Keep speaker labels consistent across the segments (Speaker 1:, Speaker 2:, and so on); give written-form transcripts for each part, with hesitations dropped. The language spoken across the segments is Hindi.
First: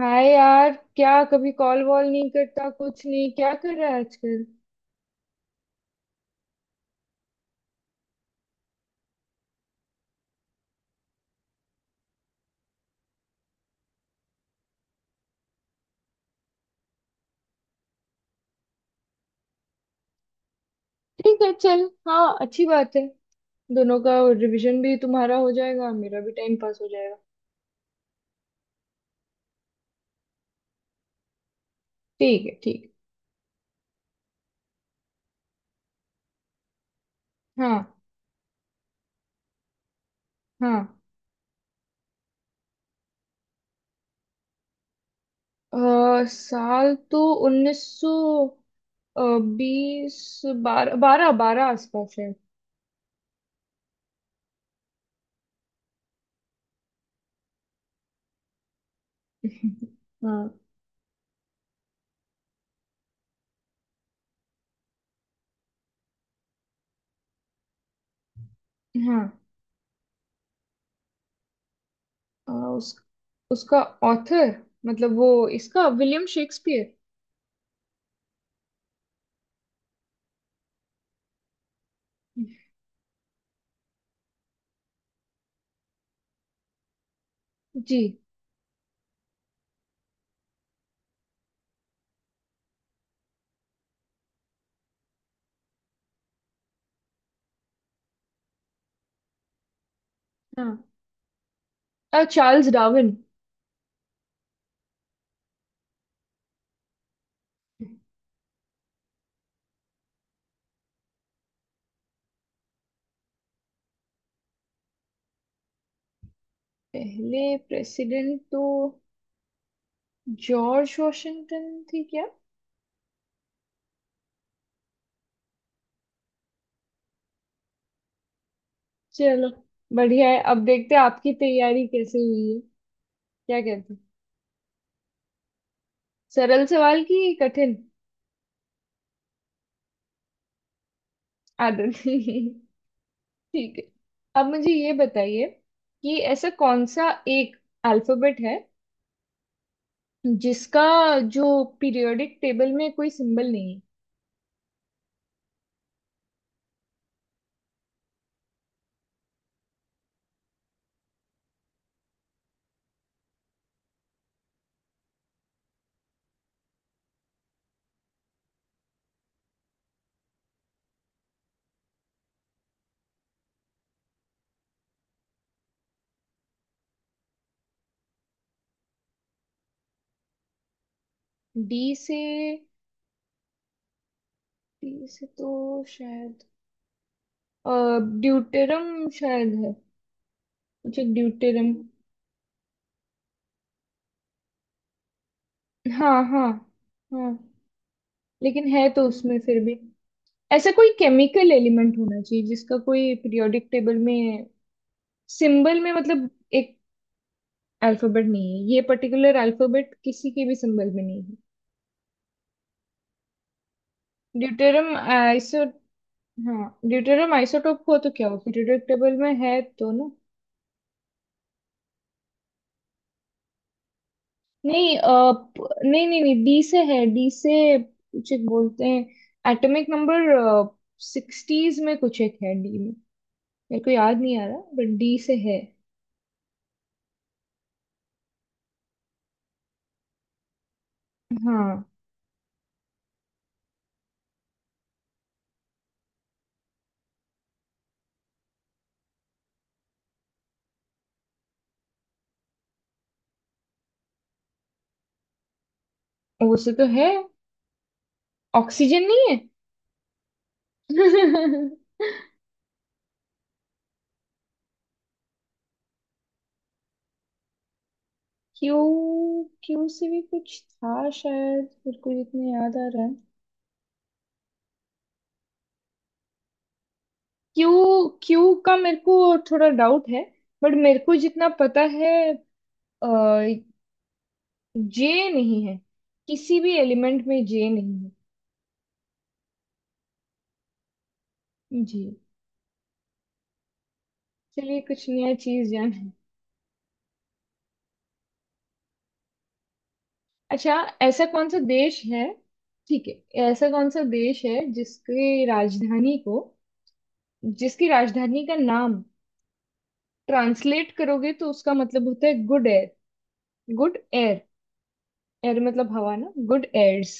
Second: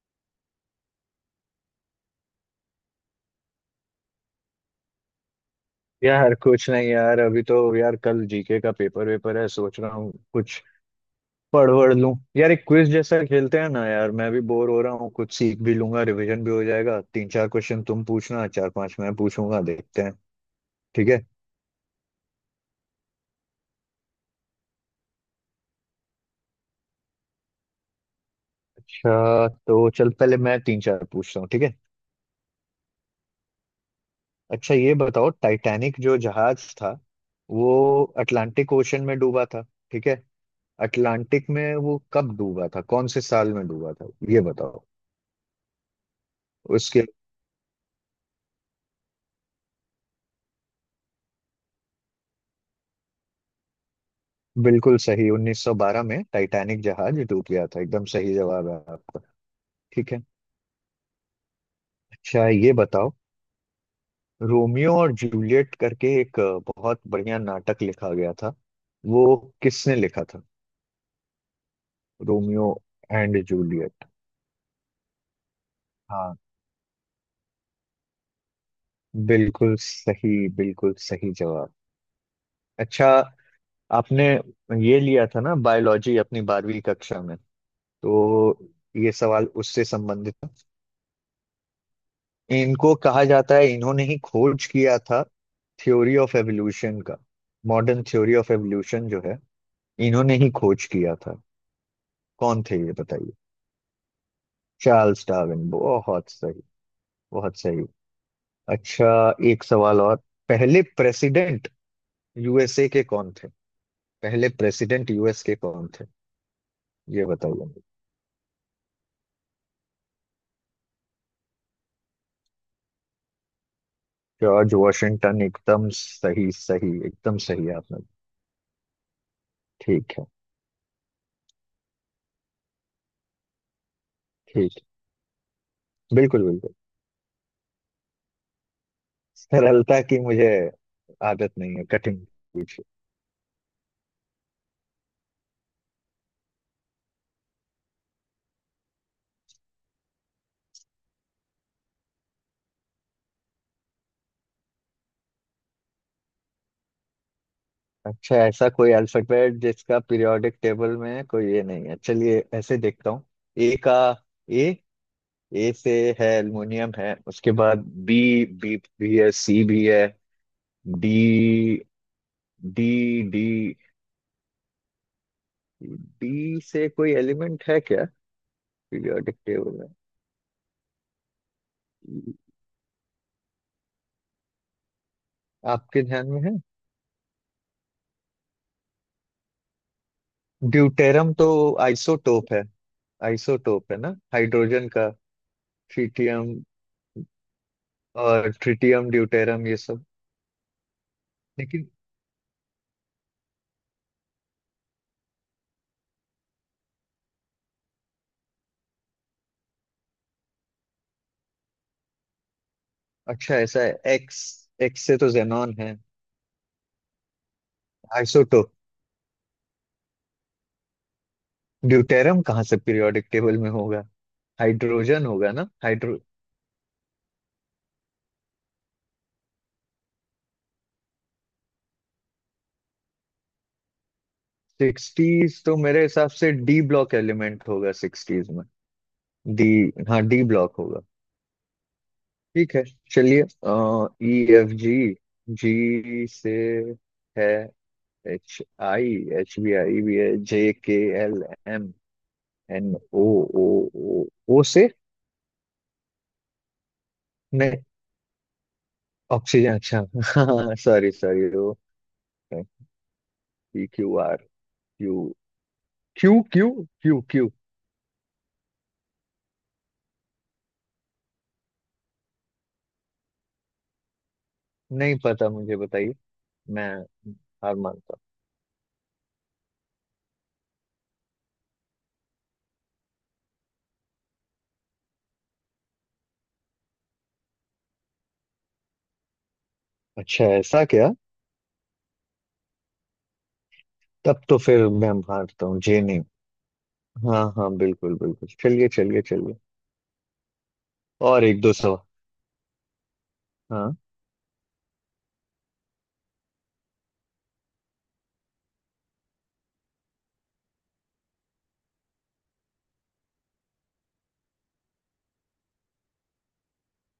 Speaker 1: हाय यार। क्या कभी कॉल वॉल नहीं करता कुछ नहीं? क्या कर रहा है आजकल?
Speaker 2: यार कुछ नहीं यार अभी तो यार कल जीके का पेपर वेपर है सोच रहा हूँ कुछ पढ़ वढ़ लूं यार। एक क्विज जैसा खेलते हैं ना यार, मैं भी बोर हो रहा हूँ, कुछ सीख भी लूंगा, रिवीजन भी हो जाएगा। तीन चार क्वेश्चन तुम पूछना, चार पांच मैं पूछूंगा, देखते हैं। ठीक है।
Speaker 1: ठीक है, चल, हाँ, अच्छी बात है। दोनों का रिवीजन भी तुम्हारा हो जाएगा, मेरा भी टाइम पास हो जाएगा।
Speaker 2: अच्छा तो चल, पहले मैं तीन चार पूछता हूँ, ठीक है।
Speaker 1: ठीक है, ठीक
Speaker 2: अच्छा ये बताओ, टाइटैनिक जो जहाज था,
Speaker 1: है।
Speaker 2: वो
Speaker 1: हाँ,
Speaker 2: अटलांटिक ओशन में डूबा था। ठीक है।
Speaker 1: हाँ।
Speaker 2: अटलांटिक में वो कब डूबा था, कौन से साल में डूबा था, ये बताओ
Speaker 1: साल
Speaker 2: उसके।
Speaker 1: तो 1900 20, 12 बारह बारह आसपास है।
Speaker 2: बिल्कुल सही, 1912 में टाइटैनिक जहाज डूब गया था, एकदम सही जवाब है आपका। ठीक है।
Speaker 1: हाँ।
Speaker 2: अच्छा ये बताओ, रोमियो और जूलियट करके एक बहुत बढ़िया नाटक लिखा गया था वो,
Speaker 1: हाँ।
Speaker 2: किसने लिखा था?
Speaker 1: अ,
Speaker 2: रोमियो
Speaker 1: उस
Speaker 2: एंड
Speaker 1: उसका
Speaker 2: जूलियट।
Speaker 1: ऑथर, मतलब वो, इसका विलियम
Speaker 2: हाँ,
Speaker 1: शेक्सपियर।
Speaker 2: बिल्कुल सही, बिल्कुल सही जवाब। अच्छा, आपने ये लिया था ना बायोलॉजी अपनी बारहवीं कक्षा में,
Speaker 1: जी
Speaker 2: तो ये सवाल उससे संबंधित है। इनको कहा जाता है, इन्होंने ही खोज किया था थ्योरी ऑफ एवोल्यूशन का। मॉडर्न थ्योरी ऑफ एवोल्यूशन जो है, इन्होंने ही
Speaker 1: हाँ।
Speaker 2: खोज किया था। कौन
Speaker 1: चार्ल्स
Speaker 2: थे ये
Speaker 1: डार्विन।
Speaker 2: बताइए। चार्ल्स डार्विन, बहुत सही, बहुत सही। अच्छा, एक सवाल और। पहले प्रेसिडेंट यूएसए के कौन थे? पहले प्रेसिडेंट यूएस के कौन थे, ये
Speaker 1: पहले
Speaker 2: बताइए मुझे।
Speaker 1: प्रेसिडेंट तो जॉर्ज वॉशिंगटन थी क्या?
Speaker 2: जॉर्ज वॉशिंगटन, एकदम सही सही, एकदम सही आपने।
Speaker 1: चलो,
Speaker 2: ठीक है।
Speaker 1: बढ़िया है, अब देखते हैं आपकी तैयारी कैसे हुई है। क्या कहते हैं?
Speaker 2: ठीक। बिल्कुल
Speaker 1: सरल
Speaker 2: बिल्कुल।
Speaker 1: सवाल की कठिन?
Speaker 2: सरलता की मुझे आदत नहीं है,
Speaker 1: आदत
Speaker 2: कठिन
Speaker 1: ठीक
Speaker 2: पूछिए।
Speaker 1: है, अब मुझे ये बताइए कि ऐसा कौन सा एक अल्फाबेट है जिसका, जो पीरियोडिक टेबल में कोई सिंबल नहीं है।
Speaker 2: अच्छा, ऐसा कोई अल्फाबेट जिसका पीरियोडिक टेबल में कोई ये नहीं है, चलिए ऐसे देखता हूँ। ए का, ए, ए से है, एल्युमिनियम है। उसके बाद बी, बी भी है, सी भी है। डी, डी, डी डी से कोई एलिमेंट है क्या पीरियोडिक टेबल
Speaker 1: डी से
Speaker 2: में,
Speaker 1: डी से तो
Speaker 2: आपके ध्यान में
Speaker 1: शायद
Speaker 2: है?
Speaker 1: ड्यूटेरम शायद है, कुछ
Speaker 2: ड्यूटेरम तो
Speaker 1: ड्यूटेरम।
Speaker 2: आइसोटोप है, आइसोटोप है ना हाइड्रोजन का।
Speaker 1: हाँ, हाँ।
Speaker 2: ट्रिटियम,
Speaker 1: हाँ,
Speaker 2: और
Speaker 1: लेकिन है तो
Speaker 2: ट्रिटियम
Speaker 1: उसमें फिर
Speaker 2: ड्यूटेरम
Speaker 1: भी,
Speaker 2: ये सब।
Speaker 1: ऐसा कोई केमिकल
Speaker 2: लेकिन
Speaker 1: एलिमेंट होना चाहिए जिसका कोई पीरियोडिक टेबल में सिंबल में, मतलब एक अल्फाबेट नहीं है, ये पर्टिकुलर अल्फाबेट किसी के भी सिंबल में नहीं है।
Speaker 2: अच्छा, ऐसा है एक्स,
Speaker 1: ड्यूटेरियम
Speaker 2: एक्स से तो
Speaker 1: आइसो,
Speaker 2: जेनॉन है।
Speaker 1: हाँ, ड्यूटेरियम आइसोटोप हो तो क्या हो,
Speaker 2: आइसोटोप
Speaker 1: पीरियोडिक टेबल में है तो ना।
Speaker 2: ड्यूटेरम कहाँ से पीरियोडिक टेबल में होगा,
Speaker 1: नहीं,
Speaker 2: हाइड्रोजन होगा ना,
Speaker 1: नहीं
Speaker 2: हाइड्रो।
Speaker 1: नहीं नहीं, डी से है, डी से कुछ एक बोलते हैं, एटॉमिक नंबर सिक्सटीज में कुछ एक है डी में, मेरे को याद नहीं आ रहा, बट डी से है।
Speaker 2: सिक्सटीज तो मेरे हिसाब से डी ब्लॉक एलिमेंट होगा सिक्सटीज में। डी, हाँ, डी ब्लॉक होगा।
Speaker 1: हाँ।
Speaker 2: ठीक है, चलिए। ई, एफ, जी, जी से है। H, I, H B I भी है। J, K, L, M, N, O, O, O, O से
Speaker 1: ओ से तो है ऑक्सीजन नहीं है?
Speaker 2: ऑक्सीजन। अच्छा सॉरी सॉरी वो। P, Q, R. Q Q, Q, Q,
Speaker 1: Q Q से भी कुछ था शायद, मेरे को जितना याद आ रहा है।
Speaker 2: नहीं पता, मुझे बताइए, मैं
Speaker 1: क्यू
Speaker 2: हार मानता हूँ।
Speaker 1: क्यू का मेरे को थोड़ा डाउट है, बट मेरे को जितना पता है, जे नहीं है, किसी भी एलिमेंट में जे नहीं है।
Speaker 2: अच्छा, ऐसा क्या?
Speaker 1: जी,
Speaker 2: तब तो
Speaker 1: चलिए
Speaker 2: फिर
Speaker 1: कुछ
Speaker 2: मैं
Speaker 1: नया
Speaker 2: हारता
Speaker 1: चीज
Speaker 2: हूँ, जी
Speaker 1: जाने।
Speaker 2: नहीं। हाँ हाँ, बिल्कुल बिल्कुल, चलिए चलिए चलिए।
Speaker 1: अच्छा, ऐसा
Speaker 2: और
Speaker 1: कौन सा
Speaker 2: एक दो सवाल।
Speaker 1: देश है, ठीक है, ऐसा कौन
Speaker 2: हाँ,
Speaker 1: सा देश है जिसकी राजधानी को, जिसकी राजधानी का नाम ट्रांसलेट करोगे तो उसका मतलब होता है good air, good air, air मतलब हवा ना, गुड एयर्स।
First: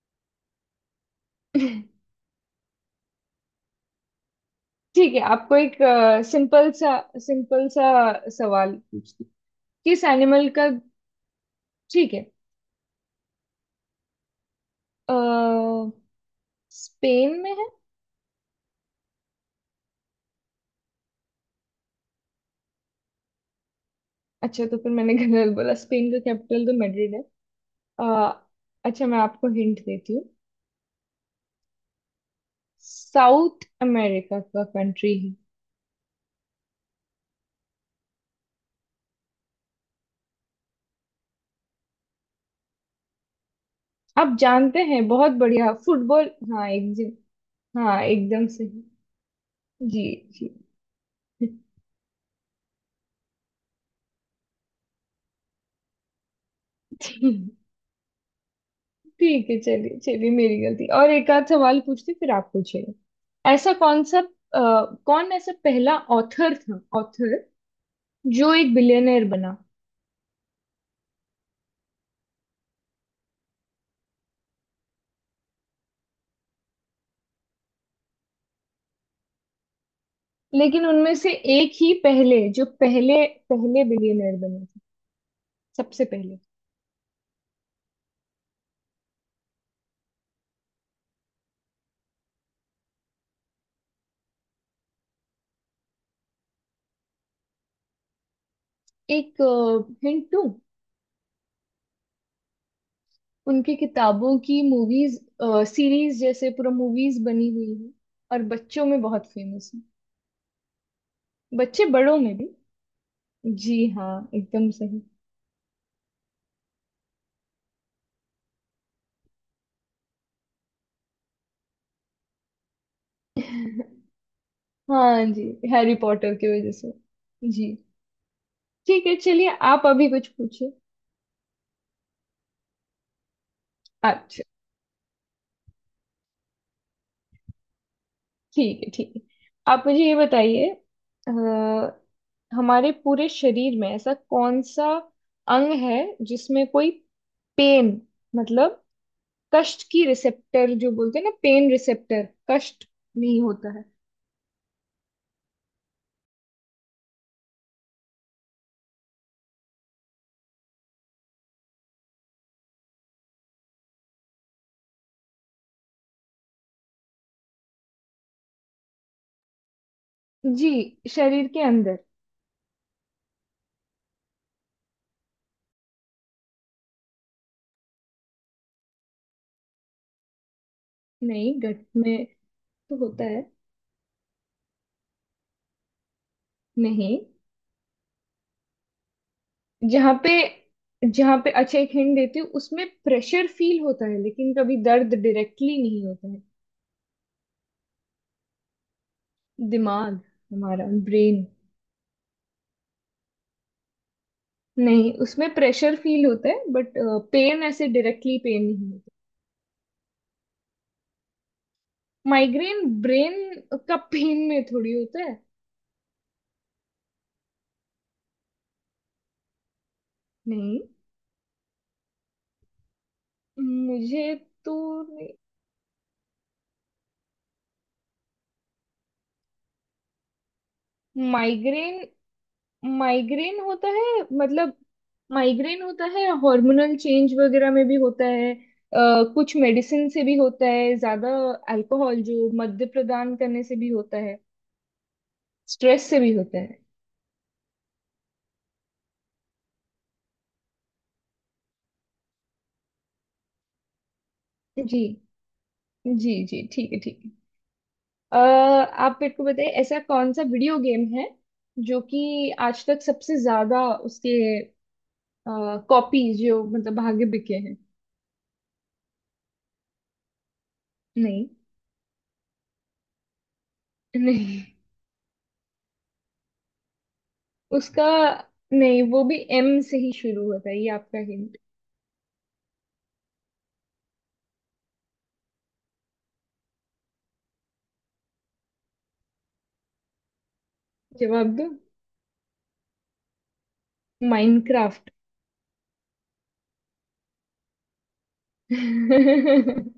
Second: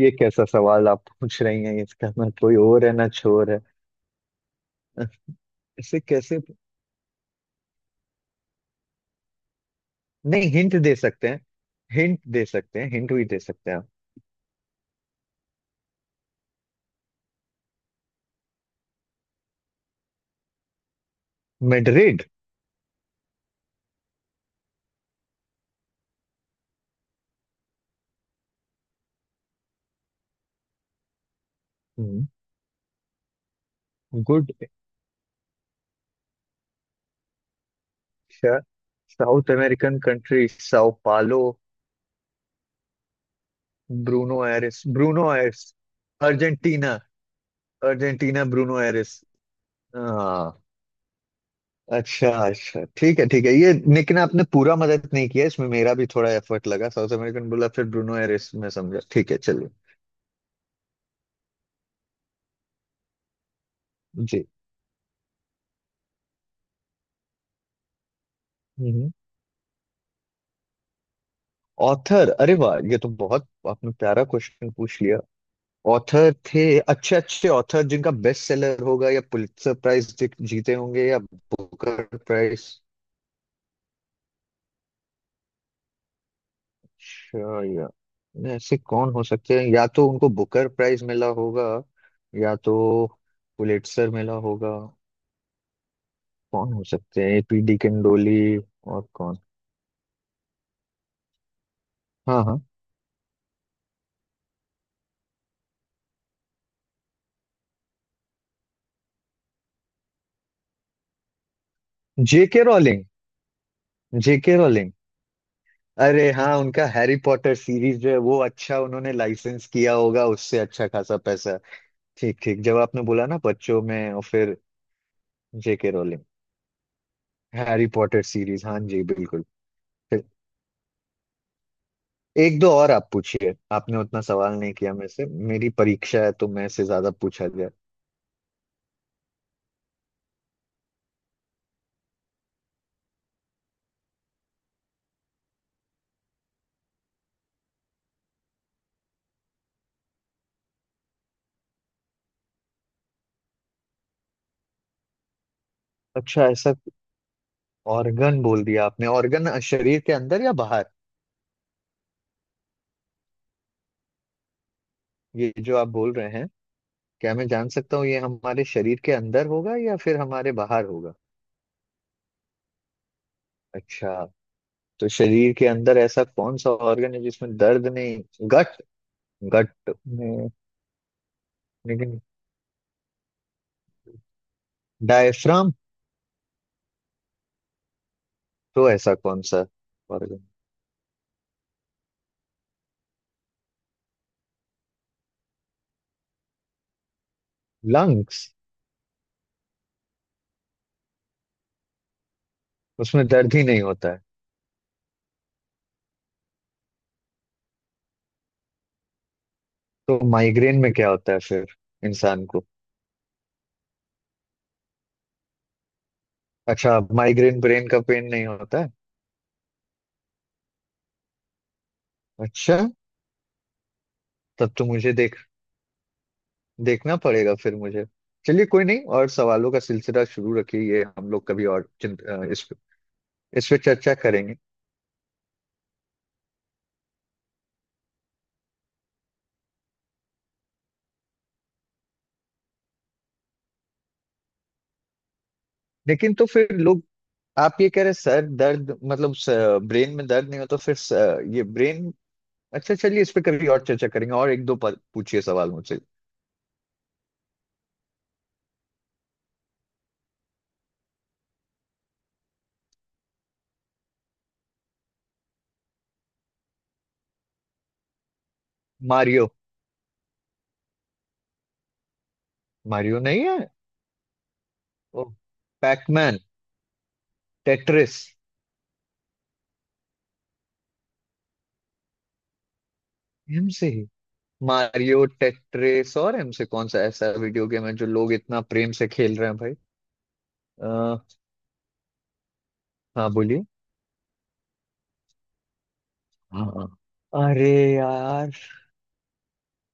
Speaker 2: ये कैसा सवाल आप पूछ रही हैं, इसका ना कोई और है ना छोर है।
Speaker 1: ठीक है, आपको एक
Speaker 2: इसे कैसे,
Speaker 1: सिंपल सा, सिंपल सा सवाल पूछती हूँ। किस
Speaker 2: नहीं
Speaker 1: एनिमल का,
Speaker 2: हिंट दे सकते हैं?
Speaker 1: ठीक
Speaker 2: हिंट
Speaker 1: है।
Speaker 2: दे सकते हैं, हिंट भी दे सकते हैं आप।
Speaker 1: अ, स्पेन में है?
Speaker 2: मेड्रिड।
Speaker 1: अच्छा तो फिर मैंने गलत बोला, स्पेन का कैपिटल तो मैड्रिड है। अ, अच्छा, मैं आपको हिंट देती हूँ, साउथ अमेरिका
Speaker 2: गुड।
Speaker 1: का कंट्री है।
Speaker 2: शा- South American country sao Paulo,
Speaker 1: आप
Speaker 2: ब्रूनो
Speaker 1: जानते
Speaker 2: एरिस,
Speaker 1: हैं,
Speaker 2: ब्रूनो
Speaker 1: बहुत
Speaker 2: एरिस।
Speaker 1: बढ़िया फुटबॉल, हाँ
Speaker 2: अर्जेंटीना।
Speaker 1: एकदम। हाँ,
Speaker 2: अर्जेंटीना
Speaker 1: एकदम
Speaker 2: ब्रूनो
Speaker 1: सही।
Speaker 2: एरिस।
Speaker 1: जी। जी,
Speaker 2: हाँ। अच्छा अच्छा, ठीक है ठीक है, ये लेकिन आपने पूरा मदद नहीं किया इसमें, मेरा भी थोड़ा एफर्ट लगा, साउथ
Speaker 1: ठीक,
Speaker 2: अमेरिकन बोला फिर ब्रूनो एरिस में समझा। ठीक है,
Speaker 1: ठीक है,
Speaker 2: चलिए।
Speaker 1: चलिए चलिए, मेरी गलती, और एक आध सवाल पूछती फिर आप पूछिए। ऐसा कौन सा
Speaker 2: जी।
Speaker 1: कौन ऐसा पहला ऑथर था, ऑथर जो एक बिलियनर बना,
Speaker 2: ऑथर, अरे वाह, ये तो बहुत आपने प्यारा क्वेश्चन पूछ लिया। ऑथर थे अच्छे अच्छे ऑथर जिनका बेस्ट सेलर होगा, या पुलित्जर प्राइज जीते
Speaker 1: लेकिन
Speaker 2: होंगे,
Speaker 1: उनमें
Speaker 2: या
Speaker 1: से एक ही
Speaker 2: बुकर
Speaker 1: पहले, जो
Speaker 2: प्राइज।
Speaker 1: पहले, पहले बिलियनर बने थे, सबसे पहले।
Speaker 2: अच्छा, या ऐसे कौन हो सकते हैं, या तो उनको बुकर प्राइज मिला होगा, या तो पुलिट्जर मिला होगा। कौन हो सकते हैं, एपीडी किंडोली, और
Speaker 1: एक
Speaker 2: कौन?
Speaker 1: हिंट दूं,
Speaker 2: हाँ हाँ।
Speaker 1: उनकी किताबों की मूवीज सीरीज जैसे पूरा मूवीज बनी हुई है, और बच्चों में बहुत फेमस है, बच्चे बड़ों में भी।
Speaker 2: जेके रोलिंग,
Speaker 1: जी हाँ,
Speaker 2: जेके
Speaker 1: एकदम
Speaker 2: रोलिंग।
Speaker 1: सही।
Speaker 2: अरे हाँ, उनका हैरी पॉटर सीरीज जो है वो, अच्छा, उन्होंने लाइसेंस किया होगा उससे अच्छा खासा पैसा। ठीक ठीक, जब आपने बोला ना बच्चों में, और फिर
Speaker 1: हाँ जी,
Speaker 2: जेके
Speaker 1: हैरी
Speaker 2: रोलिंग।
Speaker 1: पॉटर की वजह से। जी,
Speaker 2: हैरी पॉटर सीरीज, हाँ जी
Speaker 1: ठीक है,
Speaker 2: बिल्कुल।
Speaker 1: चलिए आप अभी कुछ पूछिए।
Speaker 2: एक दो और आप पूछिए, आपने उतना
Speaker 1: अच्छा,
Speaker 2: सवाल नहीं किया मेरे से, मेरी परीक्षा है तो मैं से ज्यादा पूछा जाए।
Speaker 1: ठीक है, ठीक है, आप मुझे ये बताइए, अ, हमारे पूरे शरीर में ऐसा कौन सा अंग है जिसमें कोई पेन, मतलब कष्ट की रिसेप्टर, जो बोलते हैं ना, पेन रिसेप्टर, कष्ट नहीं होता है।
Speaker 2: अच्छा, ऐसा ऑर्गन बोल दिया आपने, ऑर्गन शरीर के अंदर या बाहर, ये जो आप बोल रहे हैं? क्या मैं जान सकता हूँ ये हमारे शरीर के अंदर होगा या फिर हमारे
Speaker 1: जी,
Speaker 2: बाहर होगा?
Speaker 1: शरीर के अंदर।
Speaker 2: अच्छा, तो शरीर के अंदर ऐसा कौन सा ऑर्गन है जिसमें दर्द नहीं? गट, गट में?
Speaker 1: नहीं, गट में
Speaker 2: लेकिन
Speaker 1: तो होता है।
Speaker 2: डायफ्राम?
Speaker 1: नहीं,
Speaker 2: तो ऐसा कौन सा
Speaker 1: जहाँ पे,
Speaker 2: ऑर्गन?
Speaker 1: जहाँ पे, अच्छा एक हिंट देती हूँ, उसमें प्रेशर फील होता है लेकिन कभी दर्द डायरेक्टली नहीं होता है।
Speaker 2: लंग्स?
Speaker 1: दिमाग, हमारा ब्रेन।
Speaker 2: उसमें दर्द ही नहीं होता है?
Speaker 1: नहीं, उसमें प्रेशर फील होता है, बट पेन, ऐसे डायरेक्टली पेन नहीं होता।
Speaker 2: तो माइग्रेन में क्या होता है फिर इंसान को?
Speaker 1: माइग्रेन ब्रेन का पेन में थोड़ी होता है।
Speaker 2: अच्छा, माइग्रेन ब्रेन का पेन नहीं होता है?
Speaker 1: नहीं।
Speaker 2: अच्छा,
Speaker 1: मुझे, तो
Speaker 2: तब तो मुझे देख, देखना पड़ेगा फिर मुझे। चलिए कोई नहीं, और सवालों का सिलसिला शुरू रखिए, ये हम लोग कभी और
Speaker 1: माइग्रेन,
Speaker 2: इस पे,
Speaker 1: माइग्रेन
Speaker 2: इस पे
Speaker 1: होता
Speaker 2: चर्चा
Speaker 1: है,
Speaker 2: करेंगे।
Speaker 1: मतलब माइग्रेन होता है हार्मोनल चेंज वगैरह में भी होता है, कुछ मेडिसिन से भी होता है, ज्यादा अल्कोहल जो मद्य प्रदान करने से भी होता है, स्ट्रेस से भी
Speaker 2: लेकिन तो
Speaker 1: होता
Speaker 2: फिर
Speaker 1: है।
Speaker 2: लोग, आप ये कह रहे सर दर्द मतलब ब्रेन में दर्द नहीं हो तो फिर स, ये ब्रेन। अच्छा चलिए, इस पे कभी और चर्चा करेंगे, और एक दो
Speaker 1: जी,
Speaker 2: पूछिए सवाल मुझसे।
Speaker 1: जी जी, ठीक है, ठीक है, अ, आप मेरे को बताइए ऐसा कौन सा वीडियो गेम है जो कि आज तक सबसे ज्यादा उसके कॉपीज, जो मतलब, भागे बिके हैं।
Speaker 2: मारियो।
Speaker 1: नहीं।
Speaker 2: मारियो नहीं है?
Speaker 1: नहीं,
Speaker 2: ओ, पैकमैन,
Speaker 1: उसका,
Speaker 2: टेट्रिस।
Speaker 1: नहीं, वो भी एम से ही शुरू होता है, ये आपका हिंट।
Speaker 2: एम से मारियो टेट्रिस, और इनसे कौन सा ऐसा वीडियो गेम है जो लोग इतना प्रेम से खेल रहे हैं भाई? आ,
Speaker 1: जवाब दो।
Speaker 2: हाँ बोलिए।
Speaker 1: माइनक्राफ्ट।
Speaker 2: हाँ, अरे यार,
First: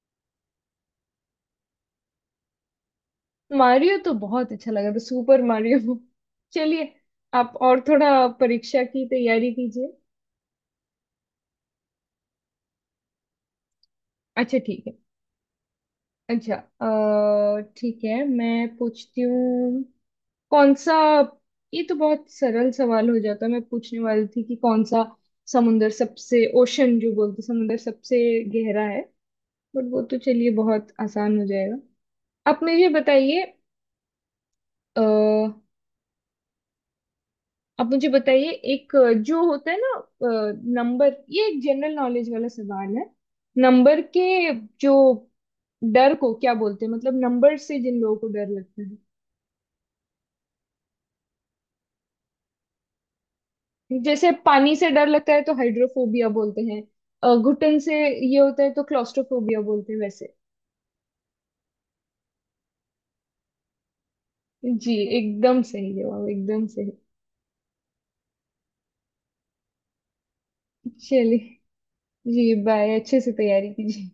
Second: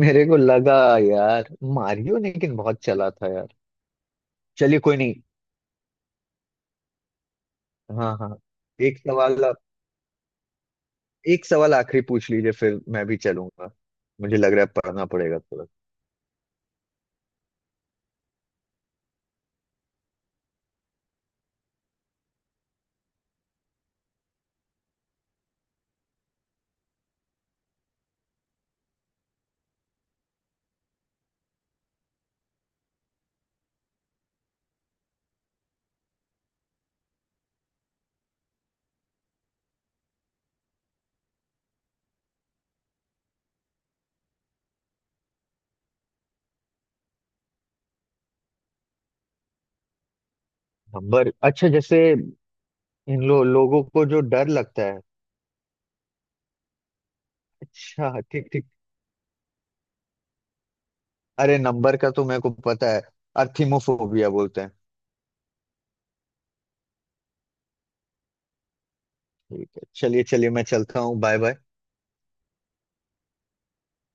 Speaker 2: मेरे को लगा यार मारियो, लेकिन बहुत चला था यार।
Speaker 1: मारियो तो बहुत अच्छा
Speaker 2: चलिए
Speaker 1: लगा
Speaker 2: कोई
Speaker 1: था,
Speaker 2: नहीं।
Speaker 1: Super Mario. चलिए, आप और
Speaker 2: हाँ
Speaker 1: थोड़ा
Speaker 2: हाँ।
Speaker 1: परीक्षा
Speaker 2: एक
Speaker 1: की
Speaker 2: सवाल
Speaker 1: तैयारी
Speaker 2: आप-
Speaker 1: कीजिए।
Speaker 2: एक सवाल आखिरी पूछ लीजिए फिर मैं भी चलूंगा, मुझे लग
Speaker 1: अच्छा,
Speaker 2: रहा है
Speaker 1: ठीक है।
Speaker 2: पढ़ना पड़ेगा थोड़ा।
Speaker 1: अच्छा, ठीक है, मैं पूछती हूँ, कौन सा, ये तो बहुत सरल सवाल हो जाता है। मैं पूछने वाली थी कि कौन सा समुंदर सबसे, ओशन जो बोलते हैं, समुंदर सबसे गहरा है, बट वो तो चलिए बहुत आसान हो जाएगा। आप मुझे बताइए, अ, आप मुझे बताइए एक जो होता है ना नंबर, ये एक जनरल नॉलेज वाला सवाल है, नंबर के जो डर को क्या बोलते हैं, मतलब नंबर से जिन लोगों को डर लगता है,
Speaker 2: नंबर, अच्छा जैसे लोगों को जो
Speaker 1: जैसे
Speaker 2: डर
Speaker 1: पानी
Speaker 2: लगता
Speaker 1: से
Speaker 2: है?
Speaker 1: डर लगता है तो हाइड्रोफोबिया बोलते हैं, घुटन से
Speaker 2: अच्छा
Speaker 1: ये
Speaker 2: ठीक
Speaker 1: होता
Speaker 2: ठीक।
Speaker 1: है तो क्लॉस्ट्रोफोबिया बोलते हैं, वैसे।
Speaker 2: अरे नंबर का तो मेरे को पता है, अर्थिमोफोबिया बोलते हैं।
Speaker 1: जी, एकदम सही जवाब, एकदम सही।
Speaker 2: ठीक है, चलिए चलिए, मैं चलता हूँ, बाय बाय।
Speaker 1: चलिए, जी बाय, अच्छे से तैयारी कीजिए।